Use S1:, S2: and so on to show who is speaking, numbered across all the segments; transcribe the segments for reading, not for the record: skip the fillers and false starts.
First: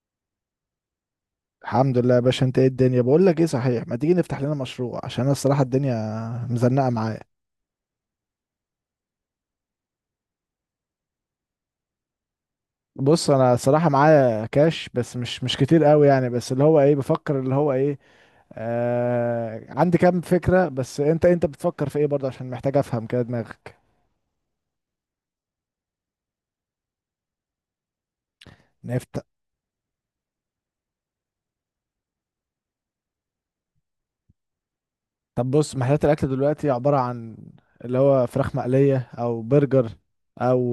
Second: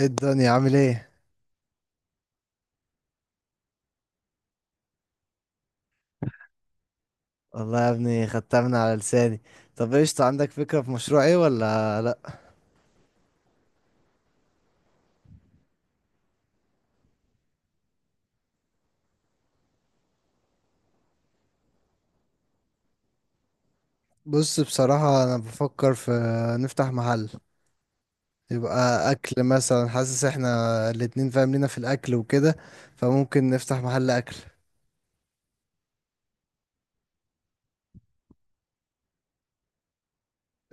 S1: ايه الدنيا عامل ايه؟
S2: الحمد لله يا باشا، انت ايه الدنيا؟ بقول لك ايه، صحيح ما تيجي نفتح لنا مشروع عشان انا الصراحه الدنيا مزنقه معايا.
S1: والله يا ابني، خدتها من على لساني. طب، ايش عندك؟ فكرة في مشروع، ايه ولا لا؟
S2: بص انا الصراحه معايا كاش بس مش كتير قوي، يعني بس اللي هو ايه بفكر اللي هو ايه. عندي كام فكره بس انت بتفكر في ايه برضه؟ عشان محتاج افهم كده دماغك.
S1: بص، بصراحة انا بفكر في نفتح محل، يبقى
S2: نفتح.
S1: اكل مثلا. حاسس احنا الاتنين فاهم لينا في الاكل وكده، فممكن نفتح محل اكل.
S2: طب بص محلات الاكل دلوقتي عباره عن اللي هو فراخ مقليه او برجر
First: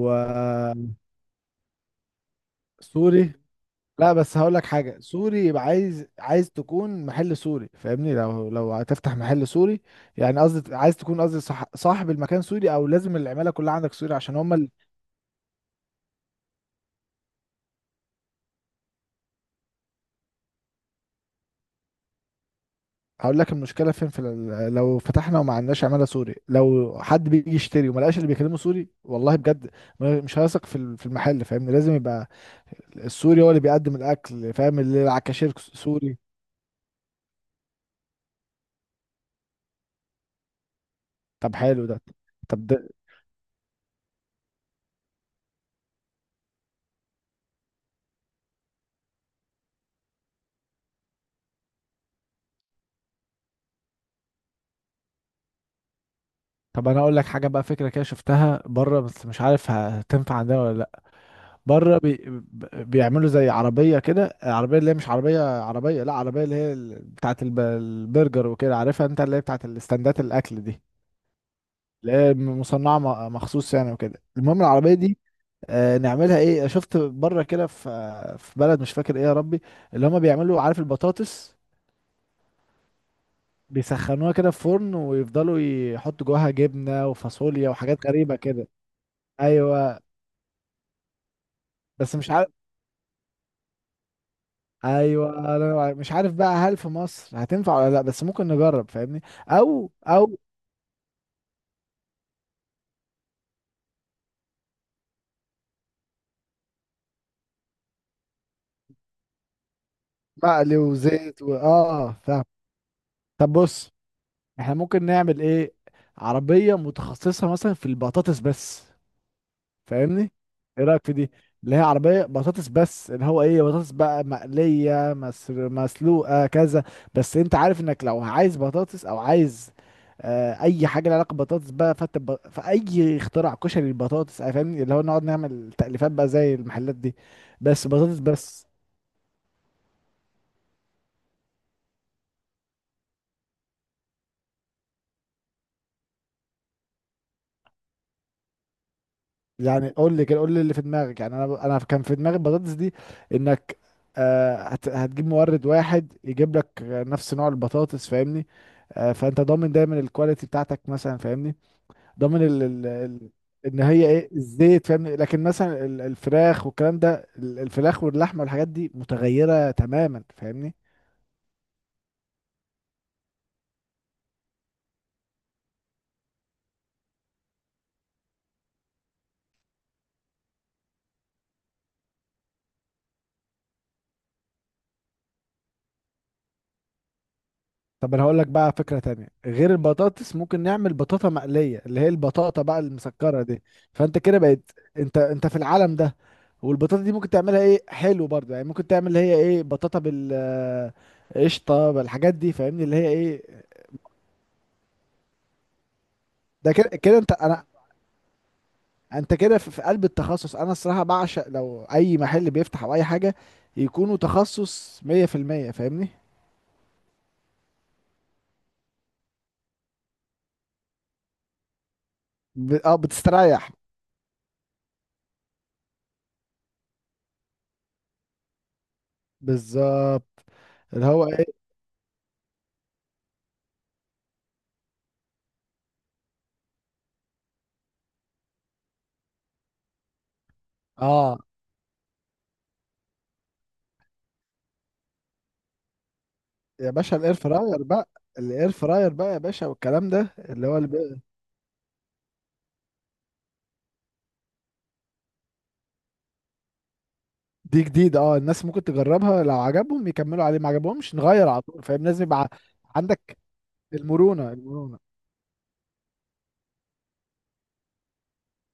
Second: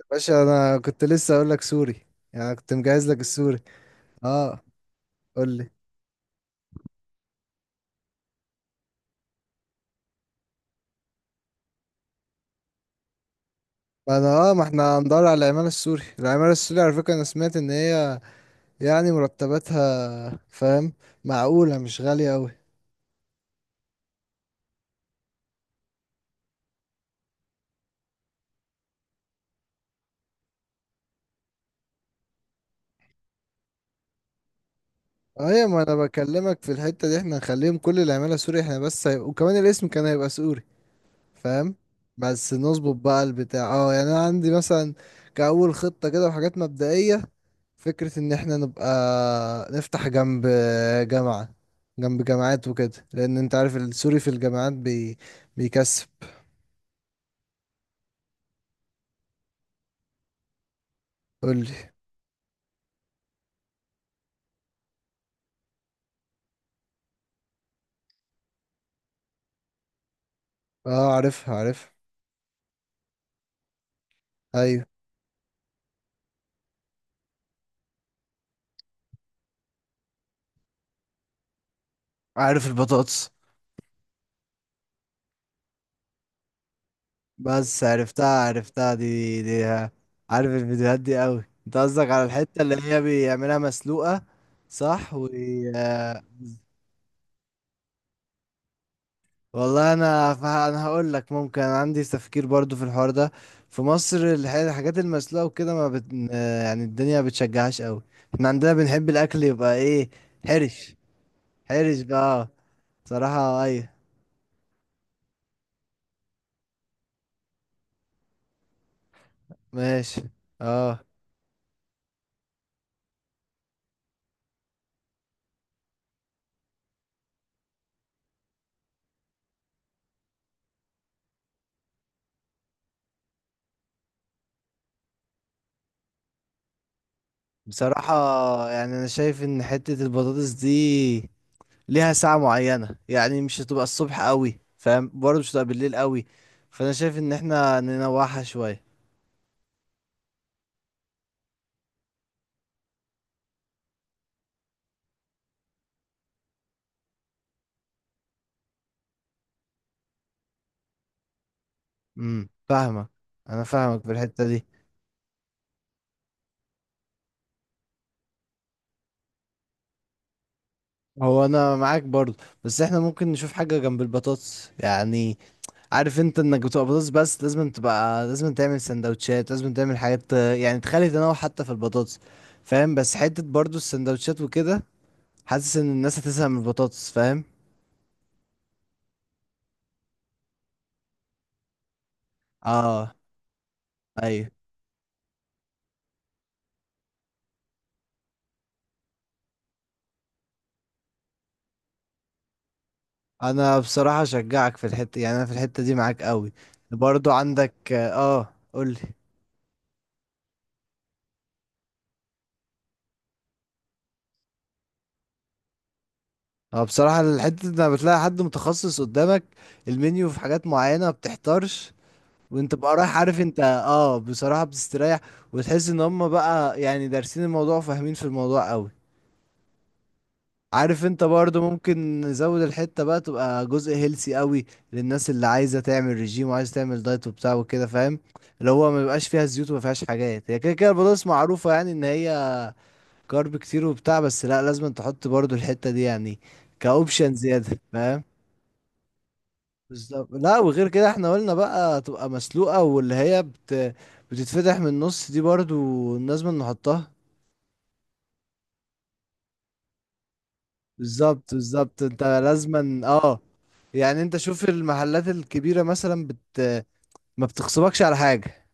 S1: يا باشا، انا كنت لسه اقول لك سوري، يعني أنا كنت مجهز لك
S2: سوري.
S1: السوري.
S2: لا بس هقول
S1: اه،
S2: لك حاجه، سوري
S1: قول
S2: يبقى
S1: لي.
S2: عايز عايز تكون محل سوري، فاهمني؟ لو هتفتح محل سوري يعني قصدي عايز تكون قصدي صح صاحب المكان سوري، او لازم العماله كلها عندك سوري
S1: ما
S2: عشان
S1: انا
S2: هم
S1: اه ما
S2: ال...
S1: احنا هندور على العمالة السوري، العمالة السوري على فكرة. انا سمعت ان هي يعني مرتباتها، فاهم؟ معقولة، مش غالية أوي.
S2: هقول لك المشكله فين، في لو فتحنا وما عندناش عماله سوري، لو حد بيجي يشتري وما لقاش اللي بيكلمه سوري، والله بجد مش هيثق في في المحل، فاهمني؟ لازم يبقى السوري هو اللي بيقدم الاكل، فاهم؟ اللي على الكاشير
S1: ايوه، ما انا
S2: سوري.
S1: بكلمك في الحتة دي، احنا هنخليهم كل العمالة سوري احنا، بس هيبقى وكمان الاسم كان هيبقى سوري،
S2: طب
S1: فاهم؟
S2: حلو ده.
S1: بس
S2: طب،
S1: نظبط بقى البتاع، يعني انا عندي مثلا كأول خطة كده، وحاجات مبدئية. فكرة ان احنا نبقى نفتح جامعة جنب جامعات وكده، لان انت عارف السوري في الجامعات بيكسب.
S2: طب انا اقول لك حاجه بقى فكره كده شفتها بره بس مش عارف هتنفع عندنا ولا لا.
S1: قولي.
S2: بره بيعملوا زي عربيه كده، العربيه اللي هي مش عربيه عربيه، لا عربيه اللي هي بتاعه البرجر وكده، عارفها انت اللي هي بتاعه الاستندات الاكل دي،
S1: اه، عارفها عارفها.
S2: اللي هي مصنعه مخصوص يعني وكده. المهم
S1: ايوه،
S2: العربيه دي نعملها ايه، شفت بره كده في في بلد مش فاكر ايه يا ربي، اللي هما بيعملوا عارف البطاطس
S1: عارف البطاطس.
S2: بيسخنوها كده في فرن، ويفضلوا يحطوا جواها جبنه وفاصوليا
S1: بس
S2: وحاجات
S1: عرفتها
S2: غريبه كده.
S1: عرفتها دي.
S2: ايوه،
S1: عارف الفيديوهات دي قوي؟ انت قصدك
S2: بس
S1: على
S2: مش عارف.
S1: الحتة اللي هي بيعملها مسلوقة؟ صح
S2: ايوه انا مش عارف بقى هل في مصر هتنفع ولا لا، بس ممكن نجرب فاهمني، او
S1: والله انا
S2: او
S1: فه... انا هقول لك ممكن عندي تفكير برضو في الحوار ده. في مصر الحاجات المسلوقة وكده ما بت... يعني الدنيا ما بتشجعهاش قوي. احنا عندنا بنحب الاكل، يبقى ايه؟
S2: مقلي
S1: حرش.
S2: وزيت و...
S1: حرش
S2: اه فاهم.
S1: بقى.
S2: طب
S1: صراحة، ايوه.
S2: بص احنا ممكن نعمل ايه، عربية متخصصة مثلا في البطاطس بس،
S1: ماشي.
S2: فاهمني؟ ايه
S1: اه.
S2: رايك في دي، اللي هي عربيه بطاطس بس، اللي هو ايه بطاطس بقى مقليه مسر مسلوقه كذا. بس انت عارف انك لو عايز بطاطس او عايز اي حاجه لها علاقه ببطاطس بقى، فانت فاي اختراع كشري البطاطس فاهمني، اللي هو نقعد نعمل تأليفات بقى زي المحلات دي، بس
S1: بصراحة
S2: بطاطس بس.
S1: يعني انا شايف ان حتة البطاطس دي ليها ساعة معينة، يعني مش هتبقى الصبح قوي، فاهم؟ برضه مش هتبقى بالليل قوي. فانا شايف ان احنا ننوعها شوية.
S2: يعني قول لي كده، قول لي اللي في دماغك. يعني انا كان في دماغي البطاطس دي، انك هتجيب مورد واحد يجيب لك نفس نوع البطاطس فاهمني، فانت ضامن دايما الكواليتي بتاعتك مثلا فاهمني. ضامن ال ال
S1: فاهمك.
S2: ال
S1: انا
S2: ان
S1: فاهمك
S2: هي
S1: في
S2: ايه
S1: الحتة دي.
S2: الزيت فاهمني، لكن مثلا الفراخ والكلام ده الفراخ واللحمه والحاجات دي متغيره تماما فاهمني.
S1: هو انا معاك برضه، بس احنا ممكن نشوف حاجة جنب البطاطس يعني. عارف انت انك بتبقى بطاطس بس، لازم تبقى، لازم تعمل سندوتشات، لازم تعمل حاجات، يعني تخلي تنوع حتى في البطاطس. فاهم؟ بس حتة برضه السندوتشات وكده، حاسس ان الناس هتزهق من البطاطس، فاهم؟
S2: طب انا هقول لك بقى فكرة تانية غير البطاطس، ممكن نعمل بطاطا مقلية، اللي هي البطاطا بقى
S1: اه.
S2: المسكرة دي، فانت كده
S1: ايوه،
S2: بقت انت في العالم ده. والبطاطا دي ممكن تعملها ايه، حلو برضه يعني، ممكن تعمل اللي هي ايه بطاطا بال قشطة بالحاجات دي فاهمني، اللي هي ايه.
S1: انا بصراحة اشجعك في الحتة، يعني انا في الحتة دي معاك قوي.
S2: ده كده كده
S1: برضو
S2: انت انا،
S1: عندك؟ اه، قولي.
S2: انت كده في في قلب التخصص، انا الصراحة بعشق لو اي محل بيفتح او اي حاجة يكونوا تخصص 100%، فاهمني؟
S1: اه، بصراحة الحتة دي لما بتلاقي حد متخصص قدامك، المنيو في حاجات معينة ما بتحتارش. وانت بقى رايح، عارف انت،
S2: بتستريح.
S1: بصراحة بتستريح. وتحس ان هم بقى يعني دارسين الموضوع وفاهمين في الموضوع قوي.
S2: بالظبط.
S1: عارف
S2: اللي
S1: انت
S2: هو
S1: برضو
S2: ايه،
S1: ممكن نزود الحتة بقى تبقى جزء هيلسي قوي للناس اللي عايزة تعمل ريجيم وعايزة تعمل دايت وبتاع وكده، فاهم؟ اللي هو ما بيبقاش فيها زيوت وما فيهاش حاجات. هي كده كده البطاطس
S2: اه
S1: معروفة يعني ان هي كارب كتير وبتاع، بس لا لازم تحط برضو الحتة دي يعني
S2: يا باشا الاير
S1: كأوبشن زيادة،
S2: فراير بقى،
S1: فاهم؟
S2: الاير فراير بقى يا باشا، والكلام
S1: بالظبط.
S2: ده
S1: لا
S2: اللي هو
S1: وغير كده احنا قلنا بقى تبقى مسلوقة، واللي هي بتتفتح من النص دي برضو لازم نحطها.
S2: دي جديد، اه الناس ممكن تجربها، لو عجبهم يكملوا عليه، ما عجبهمش نغير
S1: بالظبط
S2: على طول،
S1: بالظبط،
S2: فاهم؟
S1: انت
S2: لازم يبقى
S1: لازما
S2: عندك
S1: يعني انت
S2: المرونة
S1: شوف
S2: المرونة
S1: المحلات الكبيرة مثلا ما بتخصبكش على حاجة.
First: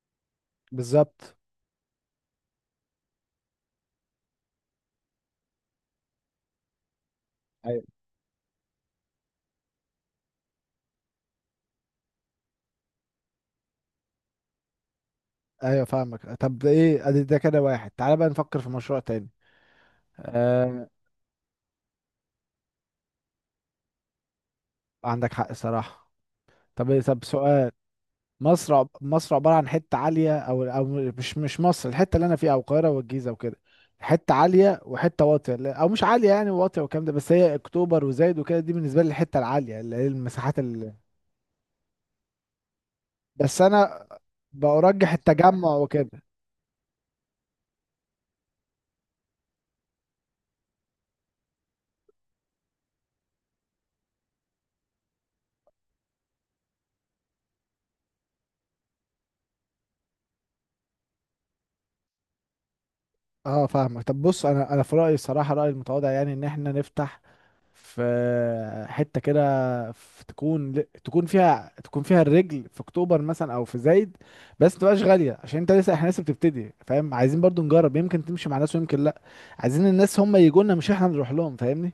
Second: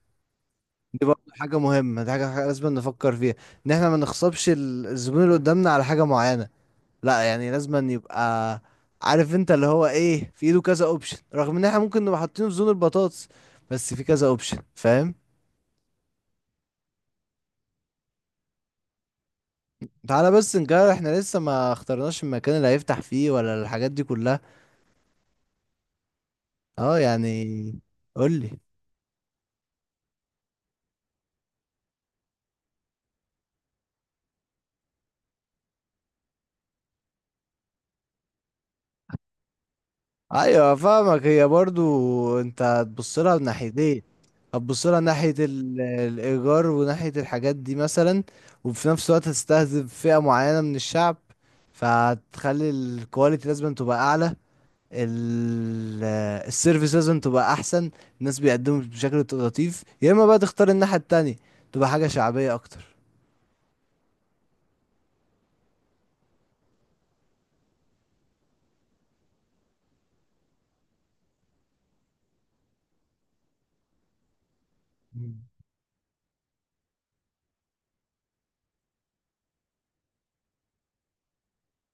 S1: دي برضه
S2: بالظبط،
S1: حاجة مهمة، دي حاجة لازم نفكر فيها، ان احنا ما نخصبش الزبون اللي قدامنا على حاجة معينة. لا، يعني
S2: ايوه.
S1: لازم يبقى عارف انت اللي هو ايه، في ايده كذا اوبشن رغم ان احنا ممكن نبقى حاطينه في زون البطاطس، بس في كذا اوبشن، فاهم؟
S2: ايوه فاهمك. طب ده ايه، ادي ده كده واحد. تعالى بقى نفكر في مشروع تاني.
S1: تعالى بس
S2: آه
S1: نجرب، احنا لسه ما اخترناش المكان اللي هيفتح فيه ولا الحاجات دي كلها.
S2: عندك حق صراحة.
S1: اه،
S2: طب طب سؤال،
S1: يعني قولي.
S2: مصر مصر عبارة عن حتة عالية أو أو مش مصر الحتة اللي أنا فيها أو القاهرة والجيزة وكده، حتة عالية وحتة واطية أو مش عالية يعني واطية والكلام ده، بس هي أكتوبر وزايد وكده دي بالنسبة لي الحتة العالية اللي هي المساحات
S1: ايوه،
S2: اللي،
S1: فاهمك. هي برضو انت هتبص لها من
S2: بس
S1: ناحيتين،
S2: أنا
S1: هتبص لها
S2: برجح
S1: ناحية
S2: التجمع
S1: ال-
S2: وكده.
S1: الايجار وناحية الحاجات دي مثلا. وفي نفس الوقت هتستهدف فئة معينة من الشعب، فهتخلي الكواليتي لازم تبقى اعلى، ال- السيرفيس لازم تبقى احسن، الناس بيقدموا بشكل لطيف، يا اما بقى تختار الناحية التانية، تبقى حاجة شعبية اكتر.
S2: أه فاهمك. طب بص أنا أنا في رأيي الصراحة رأيي المتواضع يعني إن إحنا نفتح في حتة كده، في تكون، تكون فيها تكون فيها الرجل في اكتوبر مثلا او في زايد، بس متبقاش غالية
S1: مم.
S2: عشان انت لسه، احنا لسه بتبتدي فاهم، عايزين برضو نجرب يمكن تمشي مع ناس ويمكن لا. عايزين الناس هم يجوا لنا مش احنا نروح لهم فاهمني،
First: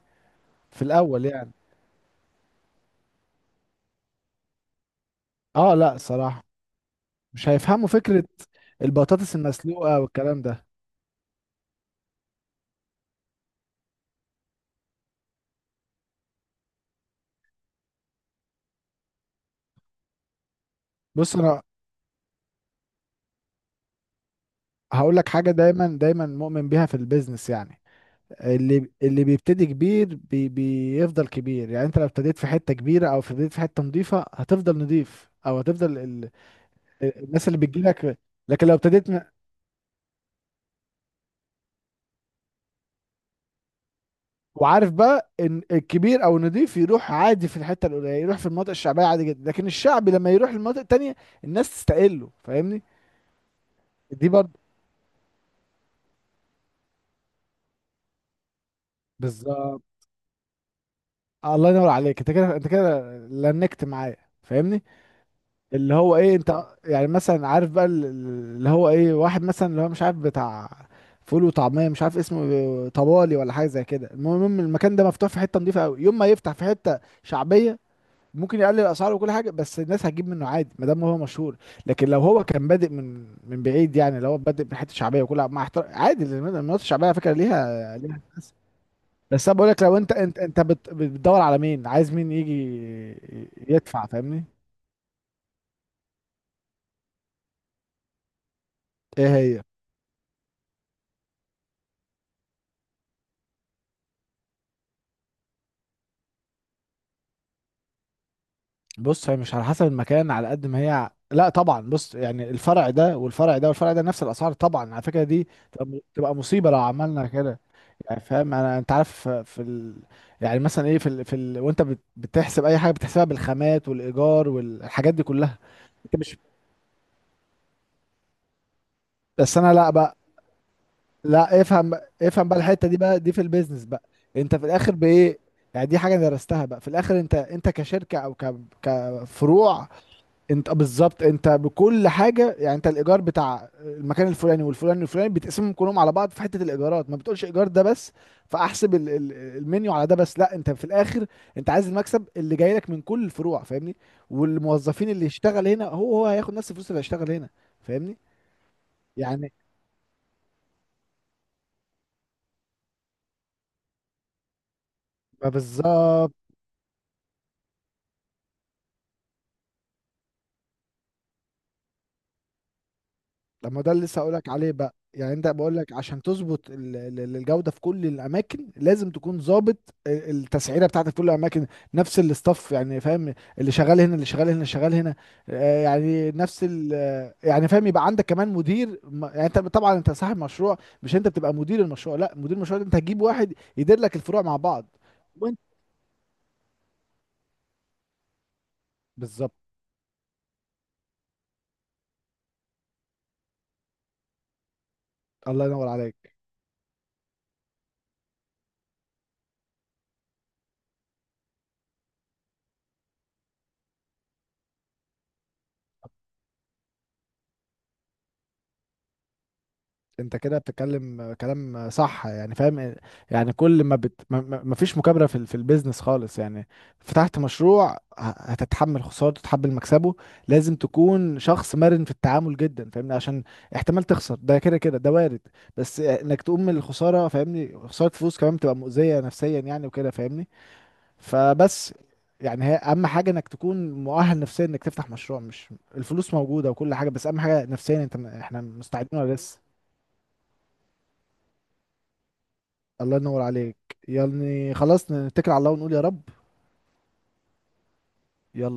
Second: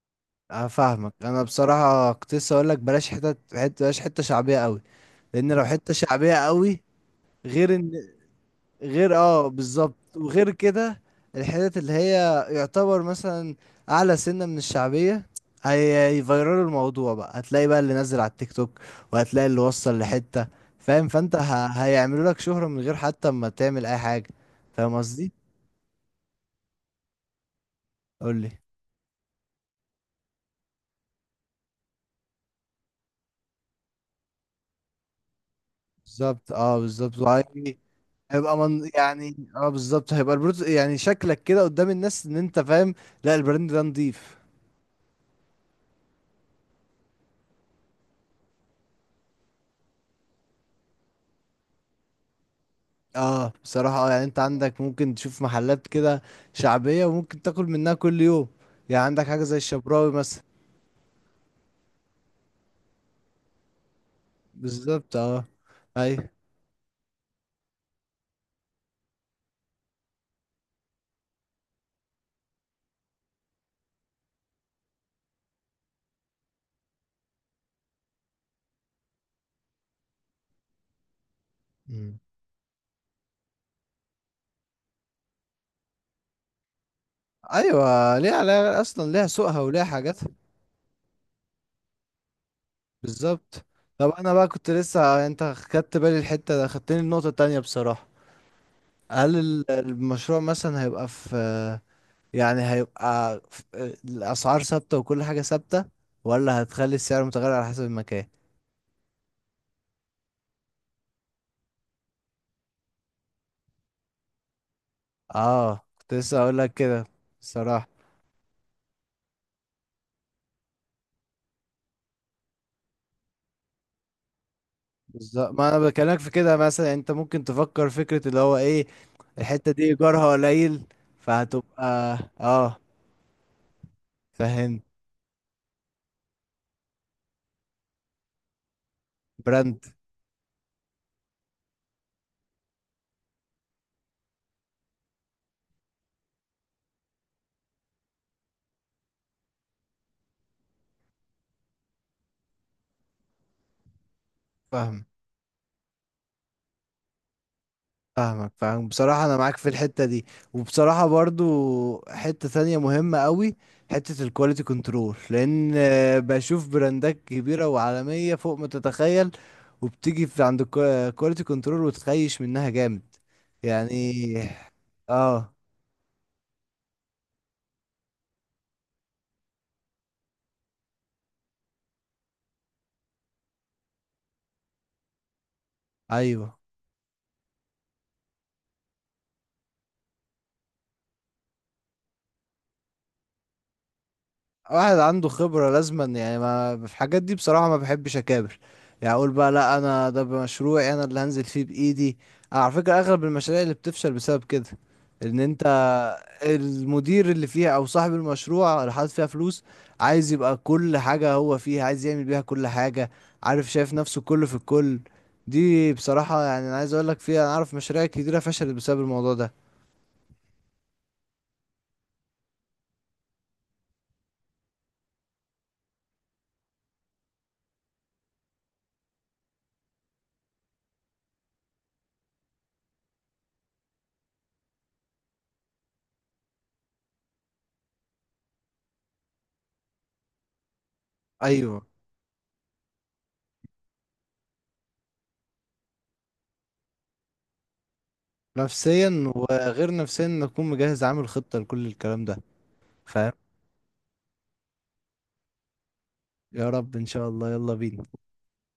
S1: أنا
S2: في
S1: فاهمك.
S2: الاول
S1: انا
S2: يعني.
S1: بصراحه كنت لسه اقول لك بلاش حته، بلاش حته شعبيه قوي، لان لو
S2: اه
S1: حته
S2: لا
S1: شعبيه
S2: الصراحة
S1: قوي
S2: مش
S1: غير
S2: هيفهموا
S1: ان
S2: فكرة
S1: غير
S2: البطاطس
S1: اه بالظبط،
S2: المسلوقة والكلام
S1: وغير
S2: ده.
S1: كده الحتت اللي هي يعتبر مثلا اعلى سنة من الشعبية هي هيفيرلوا الموضوع بقى، هتلاقي بقى اللي نزل على التيك توك وهتلاقي اللي وصل لحتة، فاهم؟ فانت
S2: بص انا
S1: هيعملوا لك شهرة من غير حتى ما تعمل اي حاجة. فاهم
S2: هقول لك
S1: قصدي؟
S2: حاجة دايما دايما مؤمن بيها في البيزنس يعني،
S1: قول لي.
S2: اللي اللي بيبتدي كبير بي بيفضل كبير، يعني انت لو ابتديت في حته كبيره او ابتديت في حته نظيفه هتفضل نظيف او هتفضل ال...
S1: بالظبط. اه، بالظبط
S2: الناس اللي بتجيلك.
S1: هيبقى
S2: لكن لو
S1: من
S2: ابتديت
S1: يعني، بالظبط هيبقى البروت، يعني شكلك كده قدام الناس ان انت فاهم. لا، البراند ده نضيف.
S2: وعارف بقى ان الكبير او النظيف يروح عادي في الحته القليله، يروح في المناطق الشعبيه عادي جدا، لكن الشعبي لما يروح المناطق التانيه الناس تستقله فاهمني.
S1: اه، بصراحة يعني
S2: دي
S1: انت
S2: برضه
S1: عندك ممكن تشوف محلات كده شعبية وممكن تاكل منها كل يوم، يعني عندك حاجة زي
S2: بالظبط.
S1: الشبراوي مثلا.
S2: الله ينور عليك، انت كده انت كده لنكت معايا، فاهمني؟
S1: بالظبط. اه.
S2: اللي هو
S1: ايوه.
S2: ايه انت يعني مثلا عارف بقى اللي هو ايه واحد مثلا اللي هو مش عارف بتاع فول وطعميه مش عارف اسمه إيه، طبالي ولا حاجه زي كده، المهم المكان ده مفتوح في حته نظيفه قوي، يوم ما يفتح في حته شعبيه ممكن يقلل الاسعار وكل حاجه، بس الناس هتجيب منه عادي ما دام هو مشهور. لكن
S1: مم.
S2: لو هو كان بادئ من بعيد، يعني لو هو بادئ من حته شعبيه، وكل مع احترام عادي لأن المناطق الشعبيه على فكره ليها
S1: ايوه،
S2: ليها
S1: ليها
S2: ناس.
S1: علاقة اصلا، ليها
S2: بس انا
S1: سوقها
S2: بقول لك
S1: وليها
S2: لو انت
S1: حاجاتها.
S2: انت انت بتدور على مين عايز مين يجي
S1: بالظبط.
S2: يدفع
S1: طب انا
S2: فاهمني.
S1: بقى كنت لسه انت خدت بالي الحتة ده، خدتني النقطة التانية بصراحة.
S2: ايه
S1: هل
S2: هي.
S1: المشروع مثلا هيبقى في، يعني هيبقى في، الاسعار ثابتة وكل حاجة ثابتة، ولا هتخلي السعر متغير على حسب المكان؟
S2: بص هي مش على حسب المكان على قد ما هي لا طبعا، بص يعني الفرع ده والفرع ده والفرع ده نفس الاسعار، طبعا على فكره دي
S1: اه،
S2: تبقى
S1: كنت
S2: تبقى
S1: لسه اقول
S2: مصيبه
S1: لك
S2: لو
S1: كده
S2: عملنا كده.
S1: الصراحه.
S2: يعني فاهم انا، انت عارف في ال... يعني مثلا ايه في ال... في ال... وانت بتحسب اي حاجه بتحسبها بالخامات والايجار والحاجات دي
S1: بالظبط،
S2: كلها،
S1: ما انا
S2: انت
S1: بكلمك في
S2: مش
S1: كده. مثلا انت ممكن تفكر فكره اللي هو ايه،
S2: بس
S1: الحته
S2: انا،
S1: دي
S2: لا بقى
S1: ايجارها قليل،
S2: لا افهم بقى،
S1: فهتبقى.
S2: افهم بقى
S1: اه،
S2: الحته دي بقى دي في البيزنس بقى، انت في
S1: فاهم.
S2: الاخر بايه؟ يعني دي حاجه درستها بقى في الاخر، انت كشركه او كفروع،
S1: براند.
S2: انت بالظبط انت بكل حاجه، يعني انت الايجار بتاع المكان الفلاني والفلاني والفلاني بتقسمهم كلهم على بعض في حته الايجارات، ما بتقولش ايجار ده بس فاحسب المنيو على ده بس، لا انت في الاخر انت عايز المكسب اللي جاي لك من كل الفروع فاهمني.
S1: فاهم،
S2: والموظفين اللي يشتغل هنا هو هياخد نفس الفلوس اللي هيشتغل هنا فاهمني.
S1: فاهمك، فاهم. بصراحه انا
S2: يعني
S1: معاك في الحته دي. وبصراحه برضو، حته تانية مهمه قوي، حته الكواليتي كنترول،
S2: ما
S1: لان
S2: بالظبط،
S1: بشوف براندات كبيره وعالميه فوق ما تتخيل، وبتيجي في عند الكواليتي كنترول وتخيش منها جامد.
S2: طب ما ده اللي
S1: يعني،
S2: لسه هقولك عليه بقى. يعني انت
S1: اه،
S2: بقول لك عشان تظبط الجوده في كل الاماكن لازم تكون ظابط التسعيره بتاعتك في كل الاماكن. نفس الاستاف يعني فاهم، اللي شغال هنا اللي شغال هنا اللي شغال هنا، يعني
S1: ايوه.
S2: نفس ال يعني فاهم، يبقى عندك كمان مدير يعني انت طبعا انت صاحب مشروع مش انت بتبقى مدير المشروع، لا مدير المشروع ده انت هتجيب واحد يدير لك الفروع مع بعض.
S1: واحد عنده
S2: وانت
S1: خبرة لازما، يعني ما في الحاجات دي بصراحة ما بحبش اكابر. يعني اقول بقى
S2: بالظبط.
S1: لا، انا ده مشروعي انا اللي هنزل فيه بايدي. على فكرة اغلب المشاريع اللي بتفشل بسبب كده، ان انت
S2: الله ينور عليك.
S1: المدير اللي فيها او صاحب المشروع اللي حاطط فيها فلوس عايز يبقى كل حاجة هو فيها، عايز يعمل بيها كل حاجة، عارف، شايف نفسه كله في الكل. دي بصراحة يعني انا عايز اقول لك فيها، انا اعرف مشاريع كتيرة فشلت بسبب الموضوع ده.
S2: انت كده بتتكلم كلام صح يعني فاهم، يعني كل ما بت ما فيش مكابرة في في البيزنس خالص يعني، فتحت مشروع هتتحمل خسارته تتحمل مكسبه، لازم تكون شخص مرن في التعامل جدا فاهمني، عشان احتمال تخسر ده كده كده ده وارد، بس انك تقوم من الخسارة فاهمني، خسارة فلوس كمان بتبقى مؤذية نفسيا يعني وكده فاهمني.
S1: ايوه.
S2: فبس يعني هي اهم حاجة انك تكون مؤهل نفسيا انك تفتح مشروع، مش الفلوس موجودة وكل حاجة، بس اهم حاجة نفسيا انت احنا مستعدين
S1: نفسيا،
S2: ولا لسه.
S1: وغير نفسيا نكون مجهز عامل خطة لكل الكلام ده،
S2: الله
S1: فاهم؟
S2: ينور عليك. يعني خلاص نتكل على الله ونقول يا رب.
S1: يا رب، ان شاء الله. يلا بينا.
S2: يلا.